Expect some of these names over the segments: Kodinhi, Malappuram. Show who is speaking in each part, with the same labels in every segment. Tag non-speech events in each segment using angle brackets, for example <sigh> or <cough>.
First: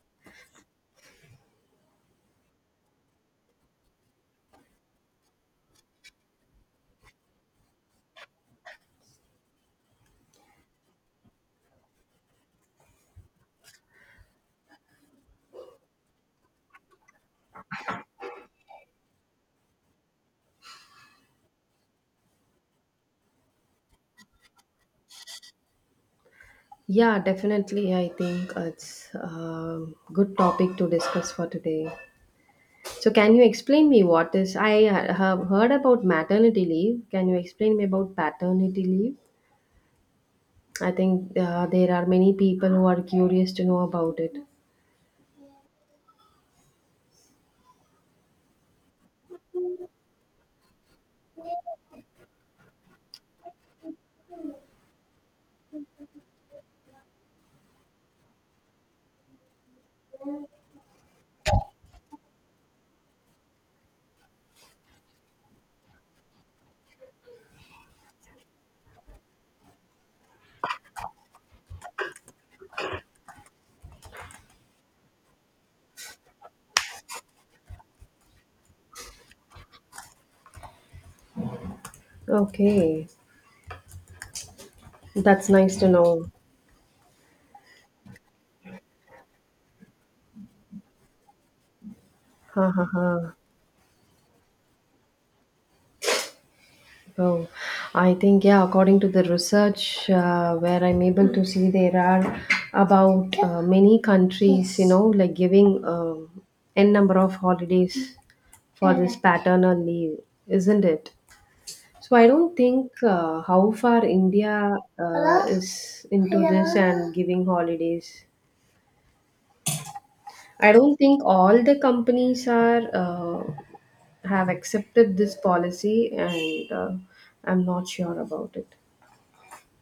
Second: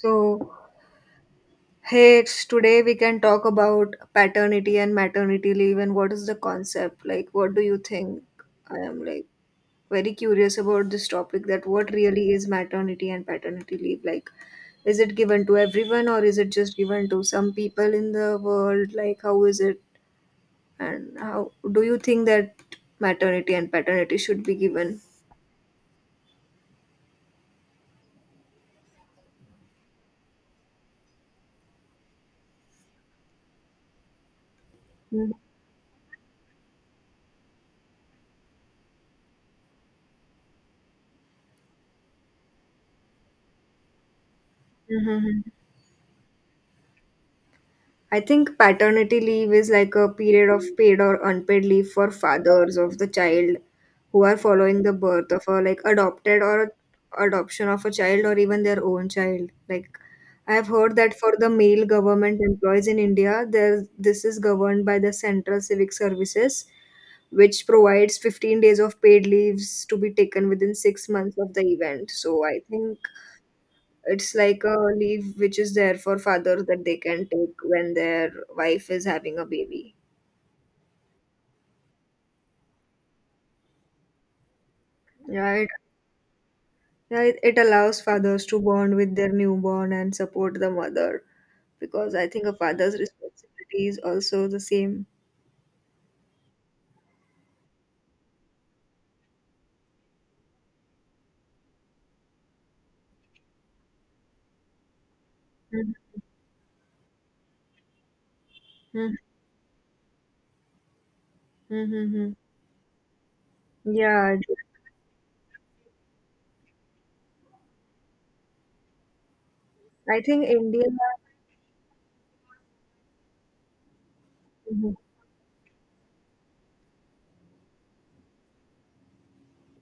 Speaker 1: So, hey, it's today we can talk about paternity and maternity leave and what is the concept? Like, what do you think? I am like very curious about this topic that what really is maternity and paternity leave? Like, is it given to everyone or is it just given to some people in the world? Like, how is it? And how do you think that maternity and paternity should be given?
Speaker 2: Yeah, definitely. I think it's a good topic to discuss for today. So, can you explain me what is? Have heard about maternity leave. Can you explain me about paternity leave? I think there are many people who are curious to know about it.
Speaker 1: Mm-hmm. I think paternity leave is like a period of paid or unpaid leave for fathers of the child who are following the birth of a like adopted or adoption of a child or even their own child. Like I have heard that for the male government employees in India, there this is governed by the Central Civic Services, which provides 15 days of paid leaves to be taken within 6 months of the event. So I think it's like a leave which is there for fathers that they can take when their wife is having a baby.
Speaker 2: Okay, that's
Speaker 1: Right?
Speaker 2: nice to know.
Speaker 1: Yeah, it allows fathers to bond with their newborn and support the mother because I think a
Speaker 2: Ha ha
Speaker 1: father's
Speaker 2: ha.
Speaker 1: responsibility is also the same.
Speaker 2: Oh, I think, yeah, according to the research where I'm able to see, there are about many countries, like giving n number of holidays for this
Speaker 1: Mhm.
Speaker 2: paternal leave, isn't it? So I
Speaker 1: Mhm.
Speaker 2: don't think how far
Speaker 1: Yeah,
Speaker 2: India is into this and giving holidays.
Speaker 1: I think
Speaker 2: I
Speaker 1: India.
Speaker 2: don't think all the companies are have
Speaker 1: Mhm.
Speaker 2: accepted this policy, and I'm not sure about it.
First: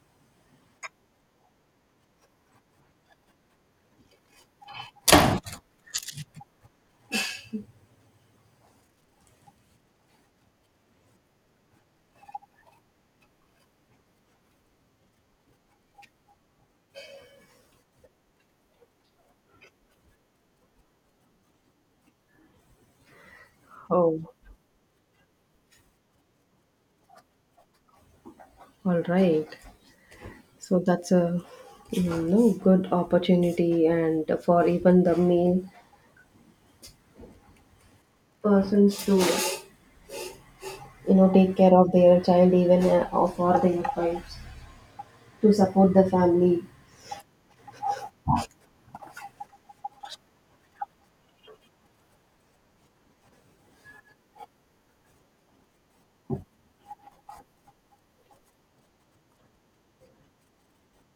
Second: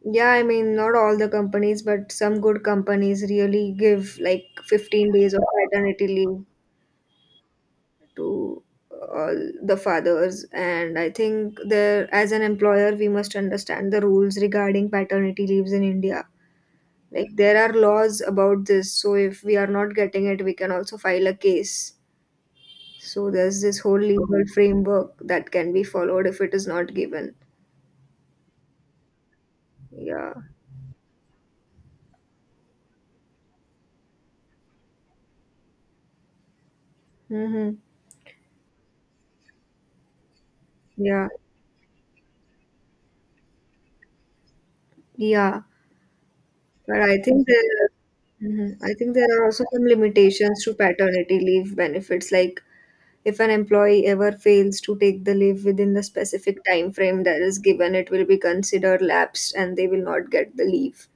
Speaker 1: Yeah, I mean, not all the companies, but some good companies really give like 15 days of paternity leave to all the fathers. And I think there, as an employer, we must understand the rules regarding paternity leaves in India. Like there are laws about this, so if we are not getting it, we can also file a case. So there's this whole
Speaker 2: Oh.
Speaker 1: legal framework that can be followed if it is not given.
Speaker 2: All right.
Speaker 1: Yeah.
Speaker 2: So that's a good opportunity and for even the male
Speaker 1: Mm-hmm.
Speaker 2: persons to
Speaker 1: Yeah,
Speaker 2: take care of their child even or for their wives to
Speaker 1: yeah,
Speaker 2: support the family.
Speaker 1: but I think there. Mhm. I think there are also some limitations to paternity leave benefits. Like if an employee ever fails to take the leave within the specific time frame that is given, it will be considered lapsed and they will not get the leave.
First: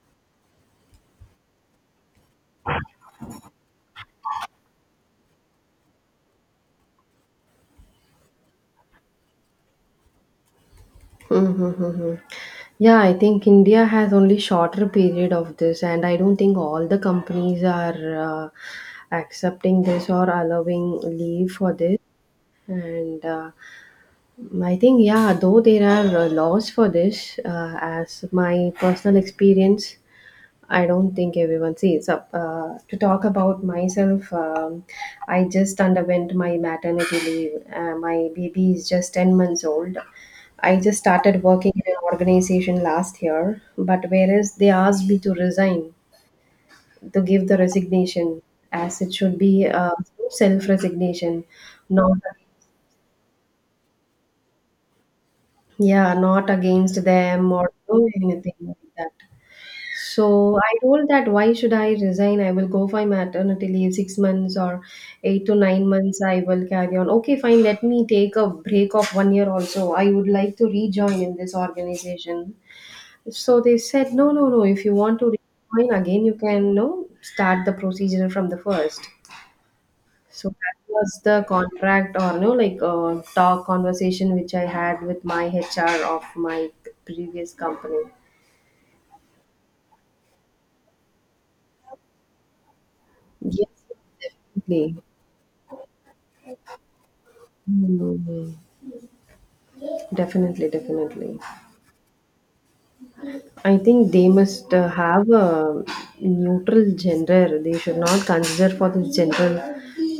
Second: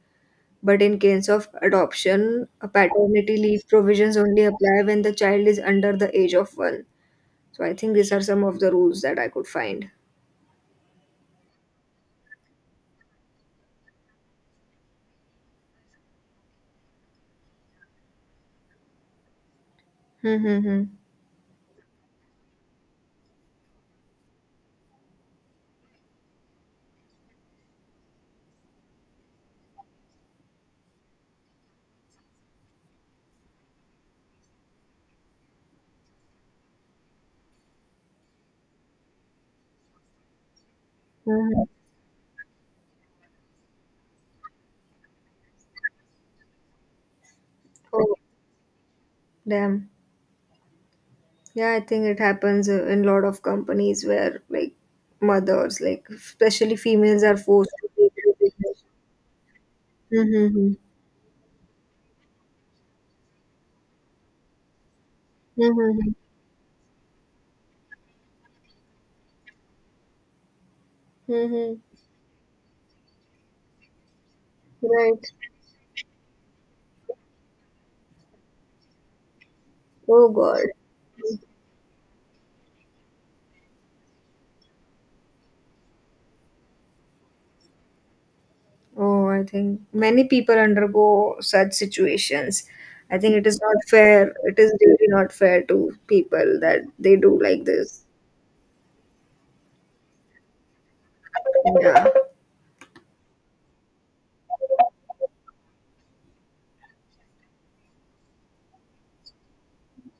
Speaker 1: But in case of adoption, a paternity leave provisions only apply when the child is under the age of one. So I think these are some of the rules that I could find.
Speaker 2: Mm-hmm. Yeah, I think India has only shorter period of this, and I don't think all the companies are accepting this or
Speaker 1: Mm-hmm.
Speaker 2: allowing leave for this. And I think, yeah, though there are laws for this, as my personal experience, I don't think everyone sees up. To talk about myself, I just underwent my maternity leave. My baby is just 10 months old. I just started
Speaker 1: Mm-hmm.
Speaker 2: working in an organization last year, but whereas they asked me to resign, to give the
Speaker 1: Oh,
Speaker 2: resignation, as it should be
Speaker 1: damn.
Speaker 2: self resignation,
Speaker 1: Yeah, I think
Speaker 2: not.
Speaker 1: it happens in lot of companies where like mothers, like
Speaker 2: Yeah, not
Speaker 1: especially
Speaker 2: against
Speaker 1: females, are
Speaker 2: them
Speaker 1: forced
Speaker 2: or
Speaker 1: to
Speaker 2: do
Speaker 1: take leave.
Speaker 2: anything like that. So I
Speaker 1: Mm-hmm.
Speaker 2: told that why should I resign? I will go for maternity leave 6 months or eight to nine
Speaker 1: Mm-hmm.
Speaker 2: months. I will carry on. Okay, fine. Let me take a break of one year also. I would like to rejoin in this
Speaker 1: Mm-hmm.
Speaker 2: organization. So they said, no, no, no. If you want
Speaker 1: Right.
Speaker 2: to rejoin again, you can no start the procedure from the first.
Speaker 1: Oh
Speaker 2: So
Speaker 1: God.
Speaker 2: that was the contract or no like talk conversation which I had with my HR of my previous company.
Speaker 1: Oh, I think many people undergo such situations. I think it is
Speaker 2: Yes,
Speaker 1: not fair. It is
Speaker 2: definitely.
Speaker 1: really not fair to people that they do like this.
Speaker 2: Mm. Definitely, definitely.
Speaker 1: Yeah.
Speaker 2: I think they must have a neutral gender. They should not consider for the gender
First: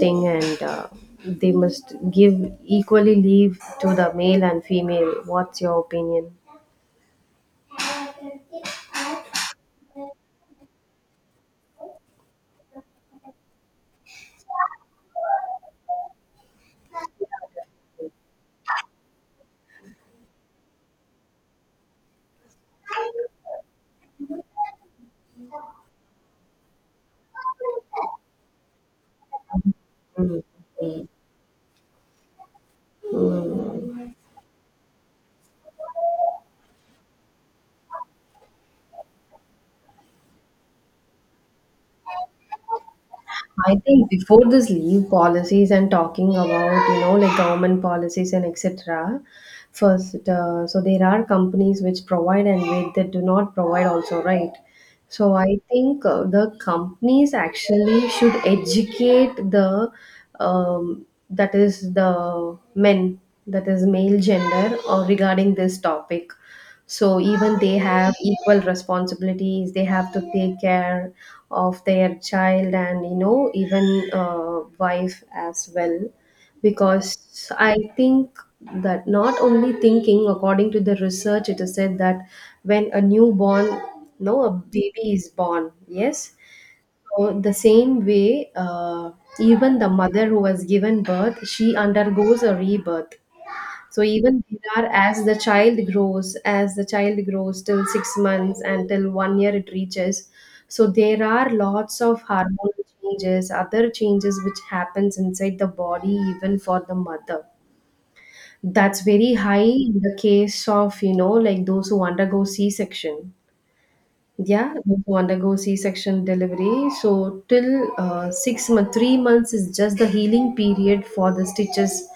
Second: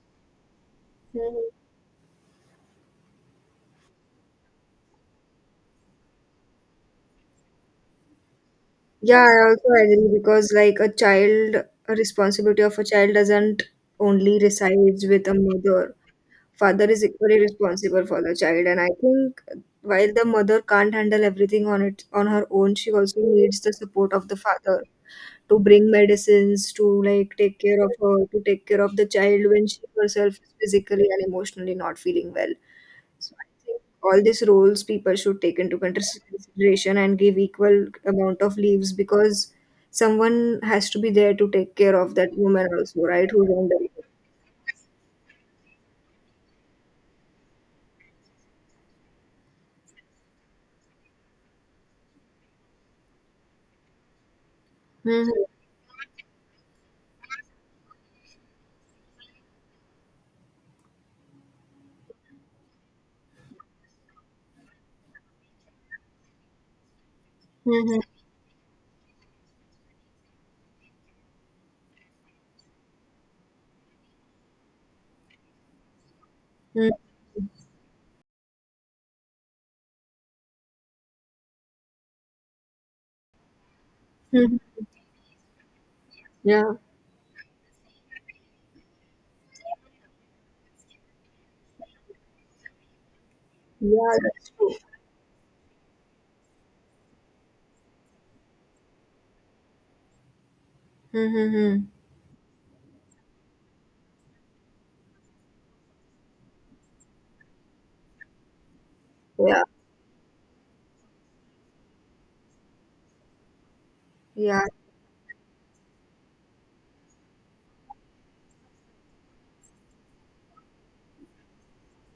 Speaker 2: thing, and
Speaker 1: Mhm.
Speaker 2: they must give equally leave to the male and female. What's your opinion?
Speaker 1: Yeah, I also agree because like a child, a responsibility of a child doesn't only resides with a mother. Father is equally responsible for the child, and I think while the mother can't handle everything on it on her own, she also needs the support of the father to bring medicines to like take care of her, to take care of the child when she herself is
Speaker 2: Mm.
Speaker 1: physically and emotionally not feeling well. So I think all these roles people should take into consideration and give equal amount of leaves, because someone has to be there to take care of that woman also, right, who's on
Speaker 2: I
Speaker 1: the.
Speaker 2: think before this leave policies and talking about, like government policies and etc. First, so there are companies which provide and wait that do not provide also, right? So
Speaker 1: Mhm.
Speaker 2: I think the companies actually should educate the, that is the men, that is male gender, or regarding this topic, so even they
Speaker 1: Mhm.
Speaker 2: have equal responsibilities. They have to take care of their child, and even wife as well,
Speaker 1: Mhm.
Speaker 2: because I think that not only thinking, according to the research, it is said that when a newborn, no, a
Speaker 1: Mhm.
Speaker 2: baby is born. Yes,
Speaker 1: Yeah,
Speaker 2: so the same way even the mother who has given birth, she undergoes a rebirth. So
Speaker 1: yeah,
Speaker 2: even
Speaker 1: that's true.
Speaker 2: there are, as the child grows till 6 months and till one year it reaches. So there are
Speaker 1: Mm-hmm.
Speaker 2: lots of hormonal changes, other changes which happens inside the body even for the mother. That's very high
Speaker 1: Yeah,
Speaker 2: in the case of, like those who undergo C-section.
Speaker 1: yeah.
Speaker 2: Yeah, to undergo C-section delivery. So till 6 months, 3 months is just the healing period for the stitches.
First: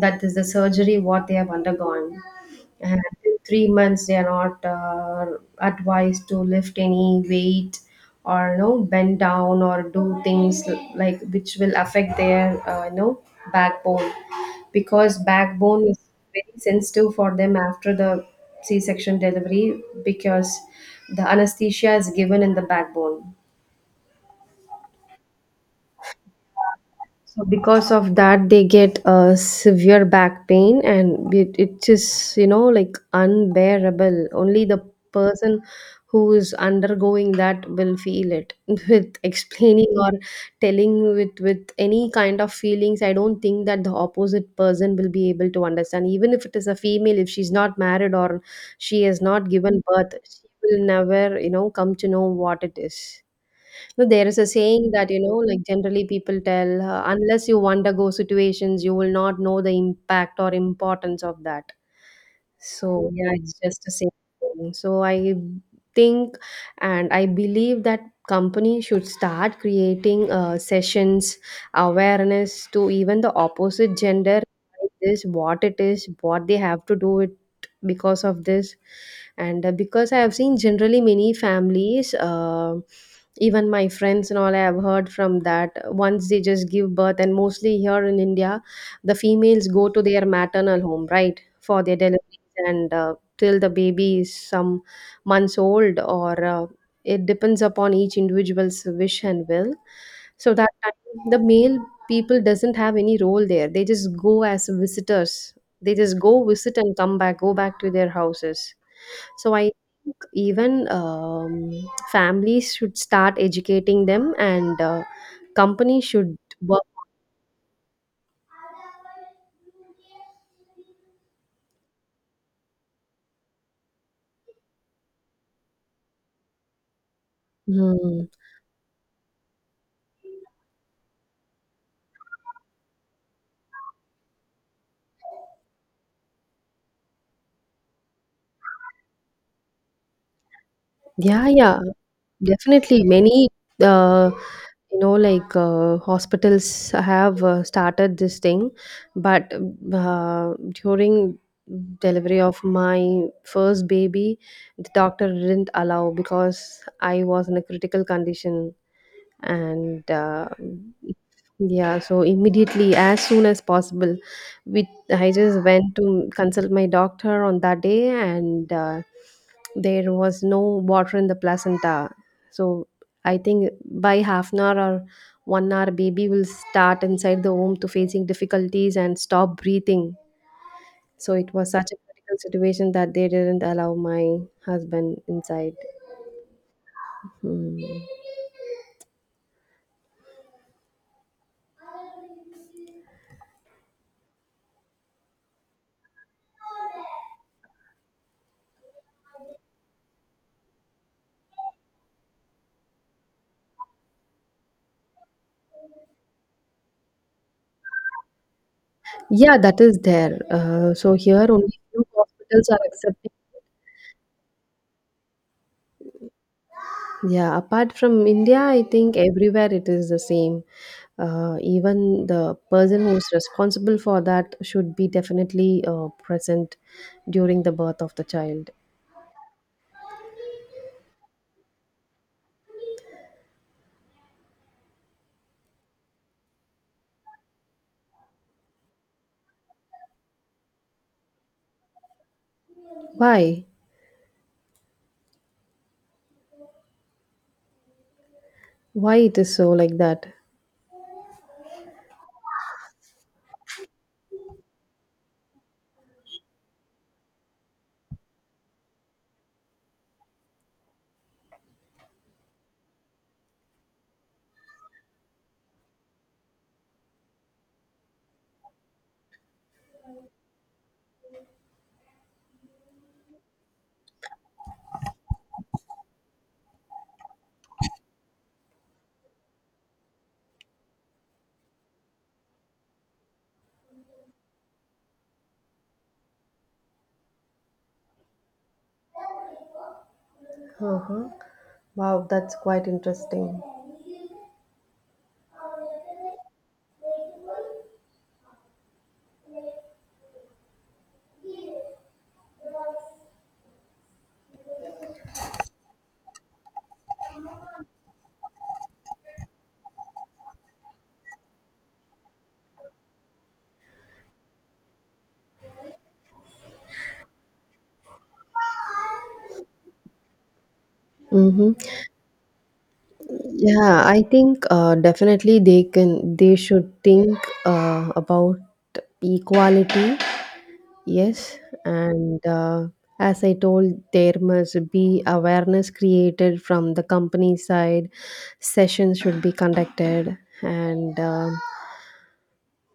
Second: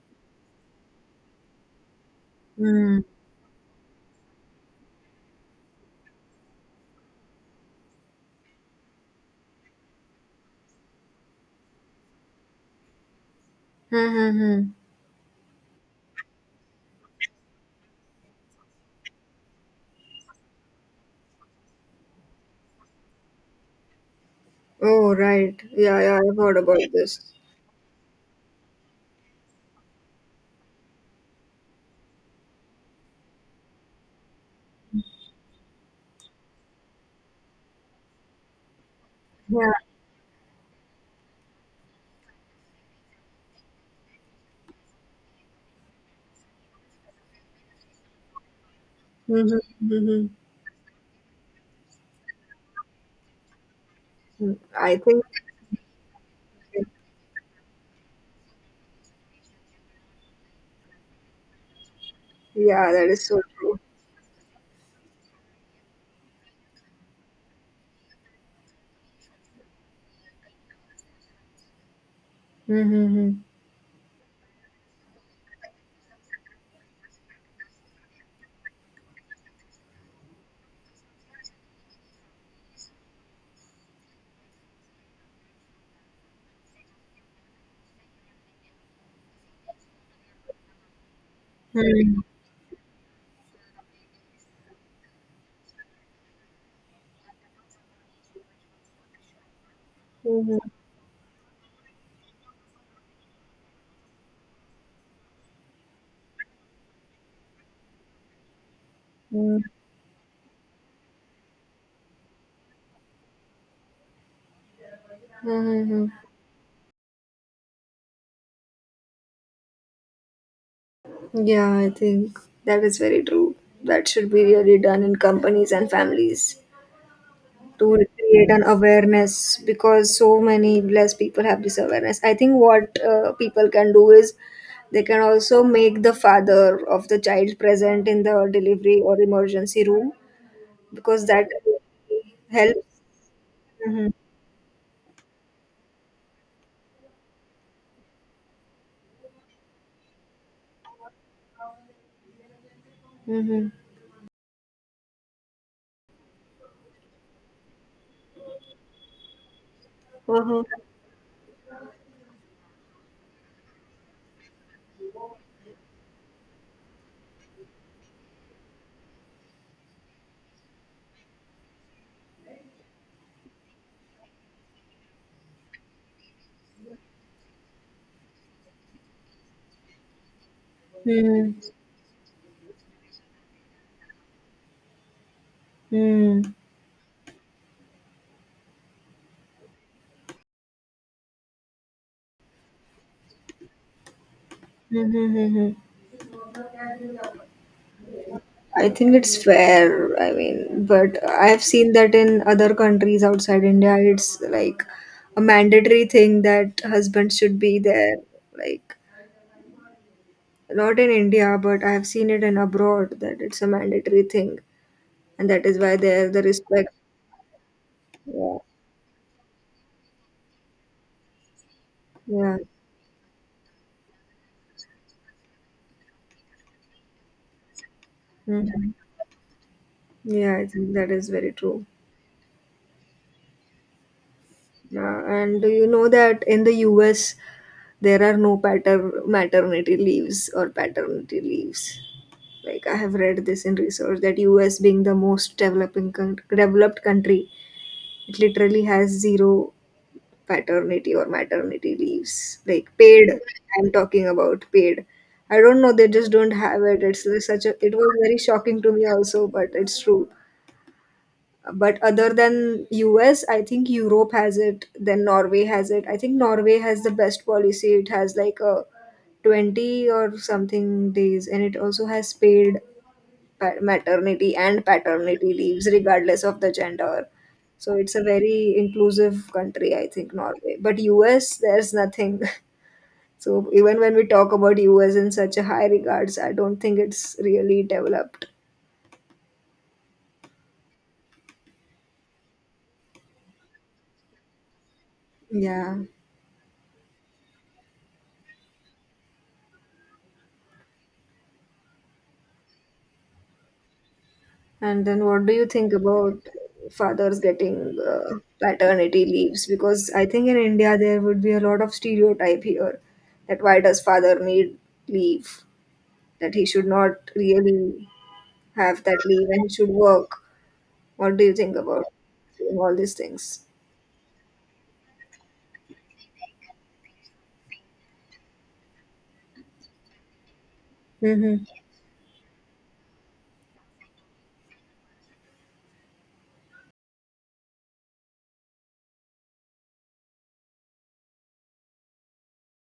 Speaker 2: That is the surgery what they have undergone.
Speaker 1: Mm-hmm.
Speaker 2: And in 3 months they are not advised to lift any weight or bend down or do things like which will affect their backbone, because backbone is very sensitive for them after the C section delivery, because the anesthesia is given in the backbone.
Speaker 1: Oh, right. Yeah, yeah, I've heard about this.
Speaker 2: So because of that, they get severe back pain, and it is like unbearable. Only the person who is undergoing that will feel it. <laughs> With
Speaker 1: Yeah.
Speaker 2: explaining or telling with any kind of feelings, I don't think that the opposite person will be able to understand. Even if it is a female, if she's not married or she has not
Speaker 1: Mhm,
Speaker 2: given birth,
Speaker 1: mhm.
Speaker 2: she will never come to know what it is. No, there is a
Speaker 1: Mm,
Speaker 2: saying
Speaker 1: I
Speaker 2: that,
Speaker 1: think
Speaker 2: like generally people tell, unless you undergo situations, you will not know the impact or importance of that.
Speaker 1: yeah, that
Speaker 2: So
Speaker 1: is
Speaker 2: yeah,
Speaker 1: so
Speaker 2: it's
Speaker 1: true.
Speaker 2: just the same thing. So I think and I believe that company should start creating sessions, awareness to
Speaker 1: Mhm,
Speaker 2: even the
Speaker 1: mhm.
Speaker 2: opposite gender like this, what it is, what they have to do it because of this. And because I have seen generally many families, even my friends and all, I have heard from that once they just give birth, and mostly here in India, the females go to their maternal home, right? For their
Speaker 1: Mhm,
Speaker 2: delivery, and till the baby is some months old, or it depends upon each individual's wish and will. So that time the male people doesn't have any role there. They just go as visitors. They just go visit and come back, go back to their houses. So
Speaker 1: mhm,
Speaker 2: I think even families should start educating them, and
Speaker 1: mhm,
Speaker 2: companies
Speaker 1: mhm.
Speaker 2: should work.
Speaker 1: Yeah, I think that is very true. That should be really done in companies and families to
Speaker 2: Hmm.
Speaker 1: create an awareness because so many less people have this awareness. I think what people can do is they can also make the father of the child present in the delivery or emergency room because that
Speaker 2: Yeah, yeah,
Speaker 1: helps.
Speaker 2: definitely many
Speaker 1: Mhm.
Speaker 2: uh, hospitals have started this thing, but uh, during delivery of my
Speaker 1: Mhm.
Speaker 2: first baby, the doctor didn't allow because I was in a critical condition. And
Speaker 1: Mhm.
Speaker 2: yeah, so immediately as soon as possible we I just went to consult my doctor on that day, and there was no water in the placenta. So I think by half an hour or one hour baby will start inside the womb to facing difficulties and stop breathing. So
Speaker 1: Mhm.
Speaker 2: it was such a critical situation that they didn't allow my husband inside.
Speaker 1: Mhm.
Speaker 2: Hmm.
Speaker 1: Mhm. Mhm. I think it's fair. I mean, but I've seen that in other countries outside India, it's like a mandatory thing that husbands should be there. Like,
Speaker 2: Yeah, that is there. Uh,
Speaker 1: not in
Speaker 2: so here
Speaker 1: India,
Speaker 2: only
Speaker 1: but I've
Speaker 2: few
Speaker 1: seen it in
Speaker 2: hospitals are
Speaker 1: abroad
Speaker 2: accepting.
Speaker 1: that it's a mandatory thing, and that is why there the respect.
Speaker 2: Yeah, apart from
Speaker 1: Yeah,
Speaker 2: India, I think everywhere it is the same. Even the
Speaker 1: yeah,
Speaker 2: person who is responsible for that should be definitely present during the birth of the child.
Speaker 1: hmm yeah. I think that is very true. Yeah, and do you know that in the US there are no maternity leaves or paternity leaves? Like I have read this
Speaker 2: Why?
Speaker 1: in research that US being the most developed country, it literally has
Speaker 2: Why it is so
Speaker 1: zero
Speaker 2: like that?
Speaker 1: paternity or maternity leaves. Like paid, I'm talking about paid. I don't know, they just don't have it. It's such a. It was very shocking to me also, but it's true. But other than US, I think Europe has it. Then Norway has it. I think Norway has the best policy. It has like a 20 or something days and it also has paid maternity and paternity leaves regardless of the gender. So it's a very inclusive country, I think, Norway. But US, there's nothing. <laughs> So even when we talk about US in such a high regards, I don't think it's really developed.
Speaker 2: Uh-huh. Wow, that's quite interesting.
Speaker 1: Yeah. And then what do you think about fathers getting paternity leaves? Because I think in India there would be a lot of stereotype here that why does father need leave? That he should not really have that leave and he should work. What do you
Speaker 2: Mm-hmm.
Speaker 1: think about doing all these things?
Speaker 2: Yeah, I think definitely they should think about equality. Yes,
Speaker 1: Mm-hmm.
Speaker 2: and as I told, there must be awareness created from the company side. Sessions should be conducted, and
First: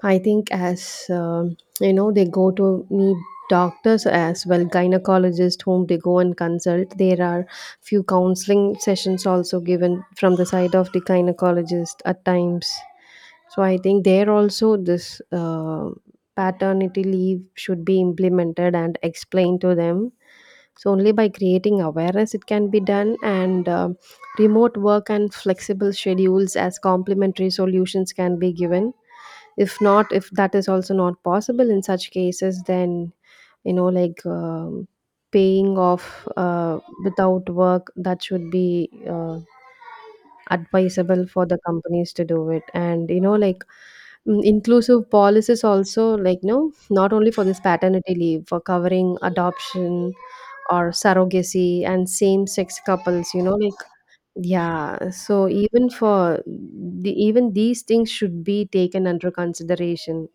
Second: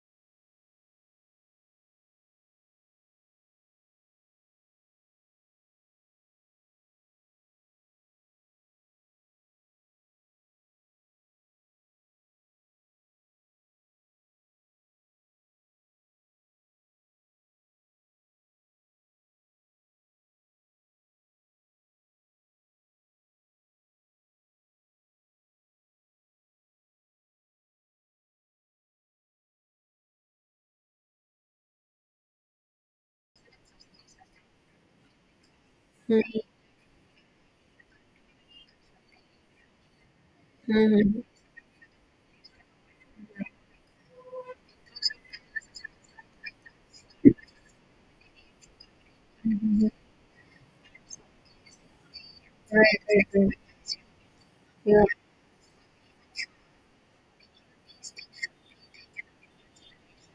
Speaker 2: I think as they go to meet doctors as well, gynecologists whom they go and consult. There are few counseling sessions also given from the side of the gynecologist at times. So I think there also this paternity leave should be implemented and explained to them. So only by creating awareness it can be done, and remote work and flexible schedules as complementary solutions can be given. If not, if that is also not possible in such cases, then you know like um, paying off without work, that should be
Speaker 1: Mm-hmm.
Speaker 2: advisable for the companies to do it, and inclusive policies also like not only for this paternity leave, for covering adoption or surrogacy and same sex
Speaker 1: Right, right,
Speaker 2: couples.
Speaker 1: right. Yeah,
Speaker 2: Yeah, so even for the even these things should be taken under consideration.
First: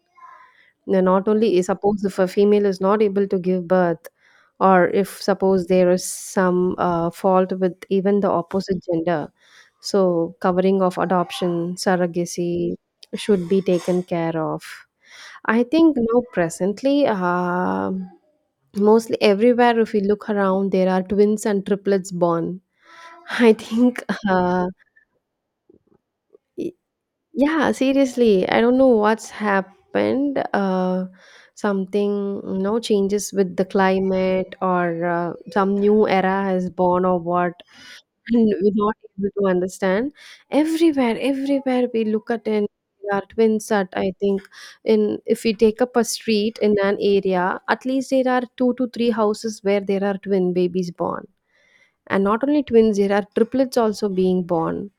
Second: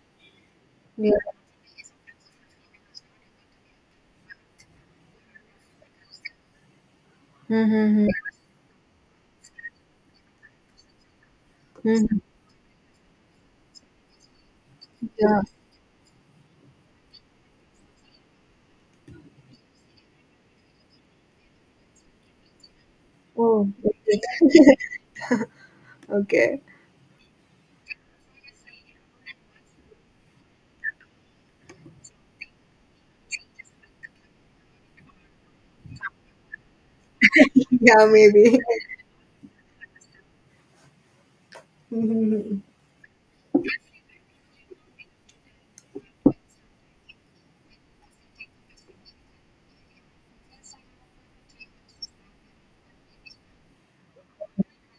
Speaker 2: Now,
Speaker 1: yeah.
Speaker 2: not only is, suppose if a female is not able to give birth, or if suppose there is some fault with
Speaker 1: Mm-hmm.
Speaker 2: even the opposite gender, so covering of adoption,
Speaker 1: Mm-hmm.
Speaker 2: surrogacy should be taken care of.
Speaker 1: Yeah.
Speaker 2: I think now, presently, mostly everywhere, if we look around, there are twins and triplets born. <laughs> I
Speaker 1: Oh,
Speaker 2: think,
Speaker 1: okay. <laughs> Okay.
Speaker 2: y- yeah, seriously, I don't know what's happened. Something, changes with the climate or some new era has born or what,
Speaker 1: Yeah,
Speaker 2: and
Speaker 1: maybe.
Speaker 2: we're
Speaker 1: <laughs>
Speaker 2: not able to understand. Everywhere, everywhere we look at,
Speaker 1: Mhm.
Speaker 2: and there are twins that I think in if we take up a street in an area, at least there are two to three houses where there are twin babies born. And not only twins, there are triplets also being born.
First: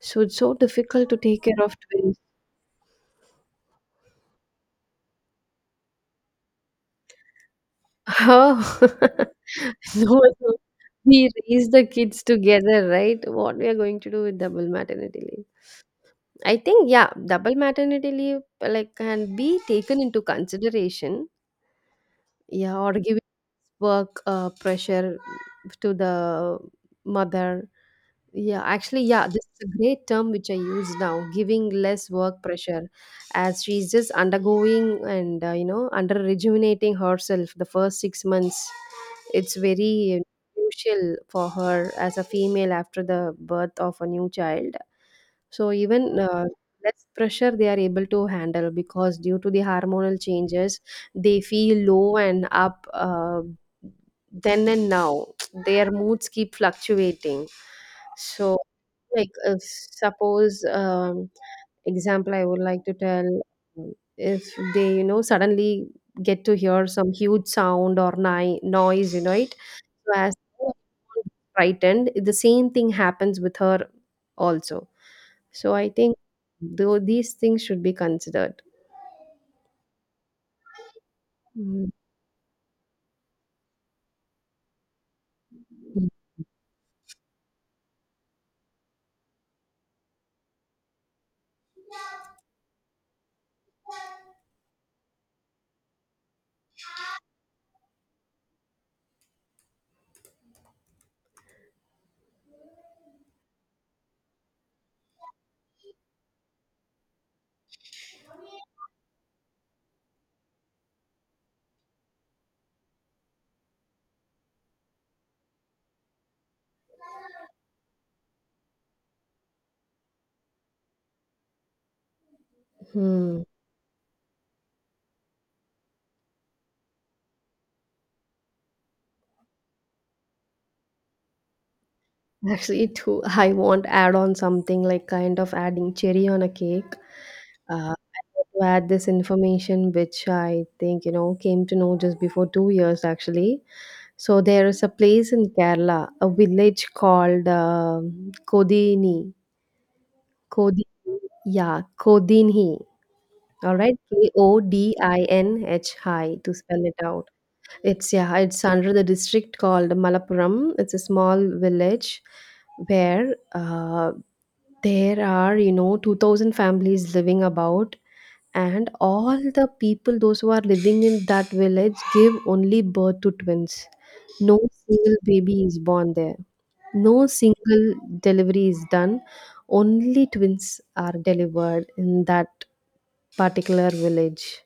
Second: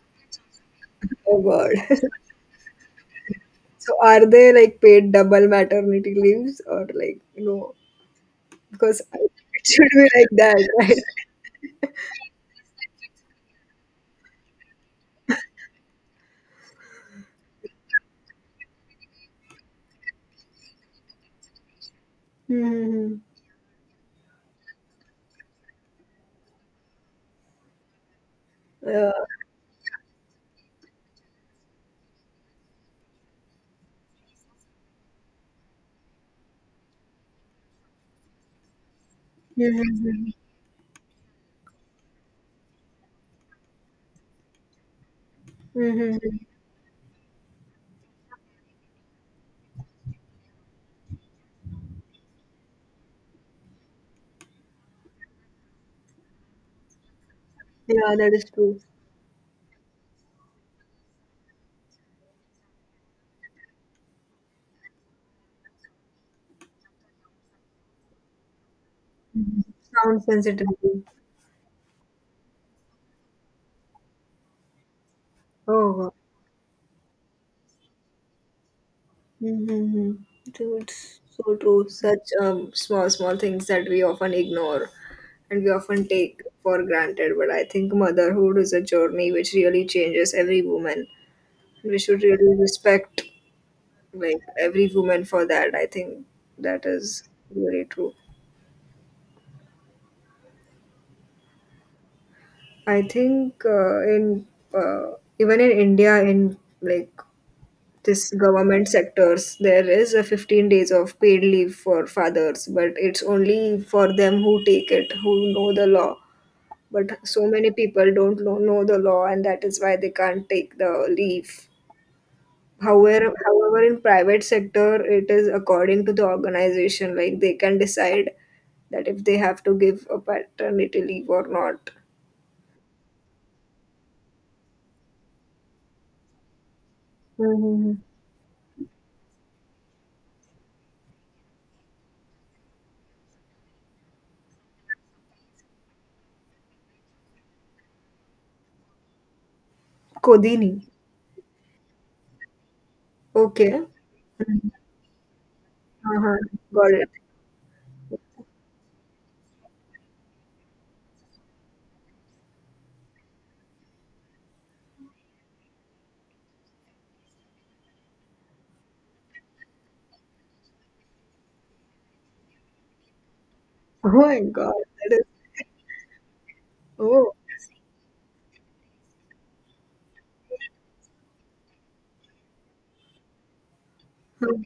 Speaker 2: So it's so difficult to
Speaker 1: Oh,
Speaker 2: take care
Speaker 1: God.
Speaker 2: of twins.
Speaker 1: So are they like paid double maternity leaves or like no?
Speaker 2: Oh,
Speaker 1: Because I-
Speaker 2: <laughs>
Speaker 1: <laughs> it should be
Speaker 2: no,
Speaker 1: like
Speaker 2: no,
Speaker 1: that, <laughs> right?
Speaker 2: we raise the kids together, right? What we are going to do with double maternity? I think, yeah, double maternity leave, like, can be taken into consideration. Yeah, or
Speaker 1: Mm-hmm.
Speaker 2: given work pressure to the mother. Yeah, actually,
Speaker 1: Yeah.
Speaker 2: yeah, this is a great term which I use now: giving less work pressure as she's just undergoing, and under rejuvenating herself the first 6 months. It's very
Speaker 1: Mm-hmm.
Speaker 2: crucial for her as a female after the birth of a new child. So
Speaker 1: Mm-hmm.
Speaker 2: even less pressure they are able to handle, because due to the hormonal changes they feel low and up then and now, their moods keep fluctuating.
Speaker 1: Yeah, that is
Speaker 2: So
Speaker 1: true.
Speaker 2: like suppose example I would like to tell, um, if they suddenly get to hear some huge sound or noise, it. So
Speaker 1: Sound
Speaker 2: as
Speaker 1: sensitivity.
Speaker 2: frightened, the same thing happens with her also. So I
Speaker 1: Oh wow.
Speaker 2: think though these things should be considered.
Speaker 1: Mm-hmm. Dude, so true.
Speaker 2: Mm.
Speaker 1: Such small small things that we often ignore and we often take for granted. But I think motherhood is a journey which really changes every woman. We should really respect like every woman for that. I think that is really true. I think in uh, even in India, in like this government sectors, there is a 15 days of paid leave for fathers, but it's only for them who take it, who know the law. But so many people don't know the law, and that is why they can't take the leave. However,
Speaker 2: Hmm.
Speaker 1: however, in private sector, it is according to the organization. Like they can decide that if they have to give a paternity leave or not.
Speaker 2: Actually, too, I want add on something like kind of adding cherry on a cake.
Speaker 1: Mm-hmm.
Speaker 2: I want to add this information, which I think came to know just before 2 years actually. So there is a place in Kerala, a village called Kodini.
Speaker 1: Kodini.
Speaker 2: Kodini, yeah, Kodinhi. All
Speaker 1: Okay.
Speaker 2: right, K O
Speaker 1: Mhm.
Speaker 2: D I N H
Speaker 1: Uh-huh.
Speaker 2: I to spell
Speaker 1: Got
Speaker 2: it
Speaker 1: it.
Speaker 2: out. It's, yeah, it's under the district called Malappuram. It's a small village where there are, 2000 families living about, and all the people, those who are living in that village, give only birth to twins.
Speaker 1: Oh my
Speaker 2: No
Speaker 1: God. That
Speaker 2: single
Speaker 1: is.
Speaker 2: baby is born there. No
Speaker 1: Oh.
Speaker 2: single delivery is done. Only twins are delivered in that particular village.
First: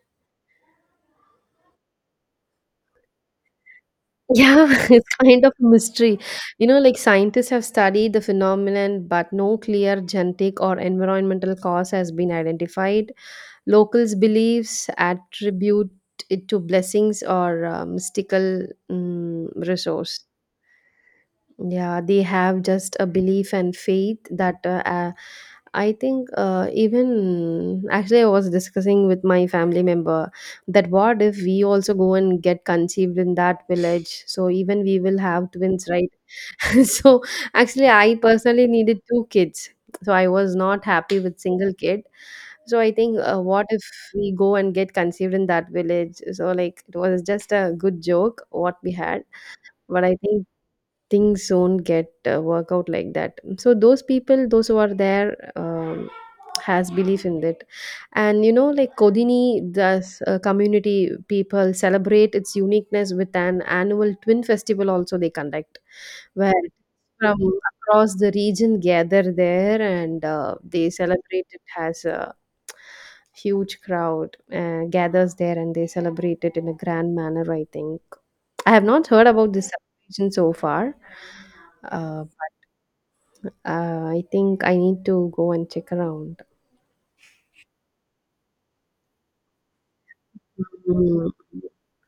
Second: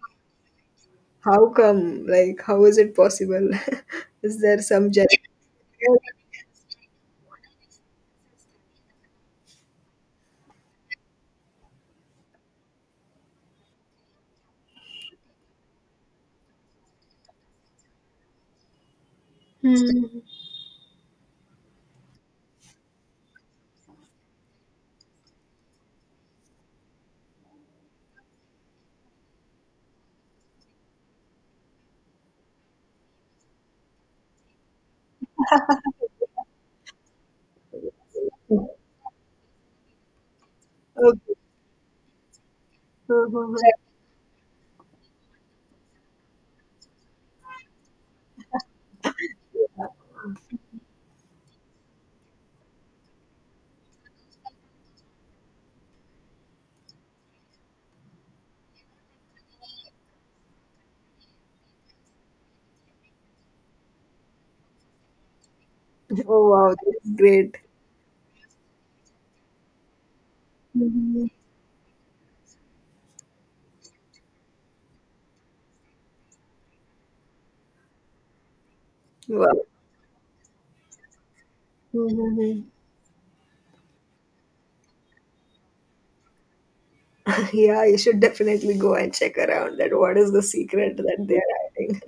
Speaker 1: How come? Like, how is it possible? <laughs> Is there
Speaker 2: Yeah, <laughs>
Speaker 1: some
Speaker 2: it's
Speaker 1: genetic?
Speaker 2: kind of a mystery. You know, like scientists have studied the phenomenon, but no clear genetic or environmental cause has been identified. Locals' beliefs attribute it to blessings or mystical
Speaker 1: Hmm.
Speaker 2: resource. Yeah, they have just a belief and faith that I think even actually I was discussing with my family member that what if we also go and get conceived in that village? So even we will have twins, right? <laughs> So actually I personally needed two kids, so I was not happy
Speaker 1: Okay.
Speaker 2: with single kid. So I think
Speaker 1: Mm-hmm.
Speaker 2: what if we go and get conceived in that village, so like it was just a good joke what we had, but I think things don't get work out like that. So those people, those who are there, um, has belief in it, and Kodini does community people celebrate its uniqueness with an annual twin festival also they conduct,
Speaker 1: Oh
Speaker 2: where
Speaker 1: wow, that's
Speaker 2: from
Speaker 1: great.
Speaker 2: across the region gather there, and they
Speaker 1: Hmm.
Speaker 2: celebrate it as a huge crowd gathers there, and they celebrate it in a grand manner. I think I have not heard about
Speaker 1: Wow.
Speaker 2: this celebration so far, but
Speaker 1: Mhm.
Speaker 2: I think I need to go and check around.
Speaker 1: Yeah, you should definitely go and check around that what is the secret that
Speaker 2: Mm.
Speaker 1: they are hiding.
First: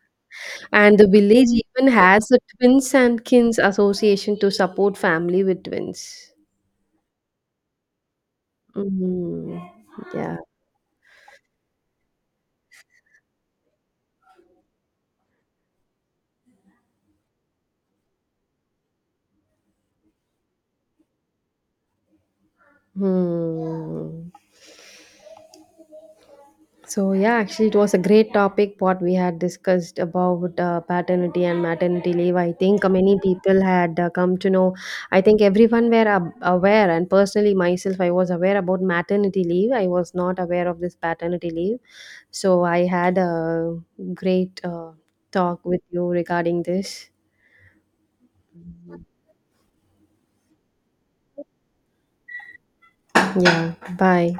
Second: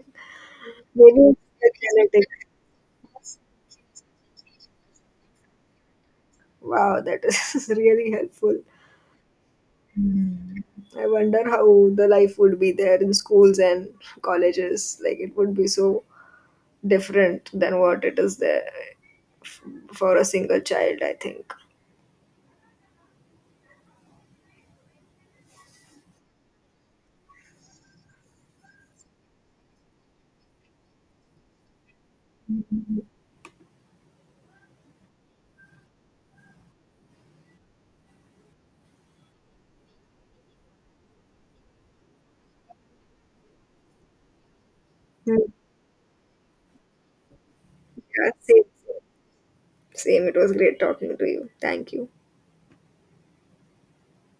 Speaker 2: And the
Speaker 1: Maybe it's
Speaker 2: village
Speaker 1: the <laughs>
Speaker 2: even
Speaker 1: genetic.
Speaker 2: has a twins and kins association to support family with twins.
Speaker 1: Wow, that is <laughs> really helpful.
Speaker 2: Mm. Yeah.
Speaker 1: I wonder how the life would be there in schools and colleges. Like it would be so different than what it is there for a single child, I think.
Speaker 2: Hmm. So yeah, actually, it was a great topic what we had discussed about paternity and maternity leave. I think many people had come to know. I think everyone were aware, and personally myself, I was aware about maternity leave. I was not aware of this paternity leave. So I had a great
Speaker 1: Hmm.
Speaker 2: talk with you regarding this.
Speaker 1: Yeah, same, same. Same. It was great talking to you. Thank you.
Speaker 2: Yeah. Bye.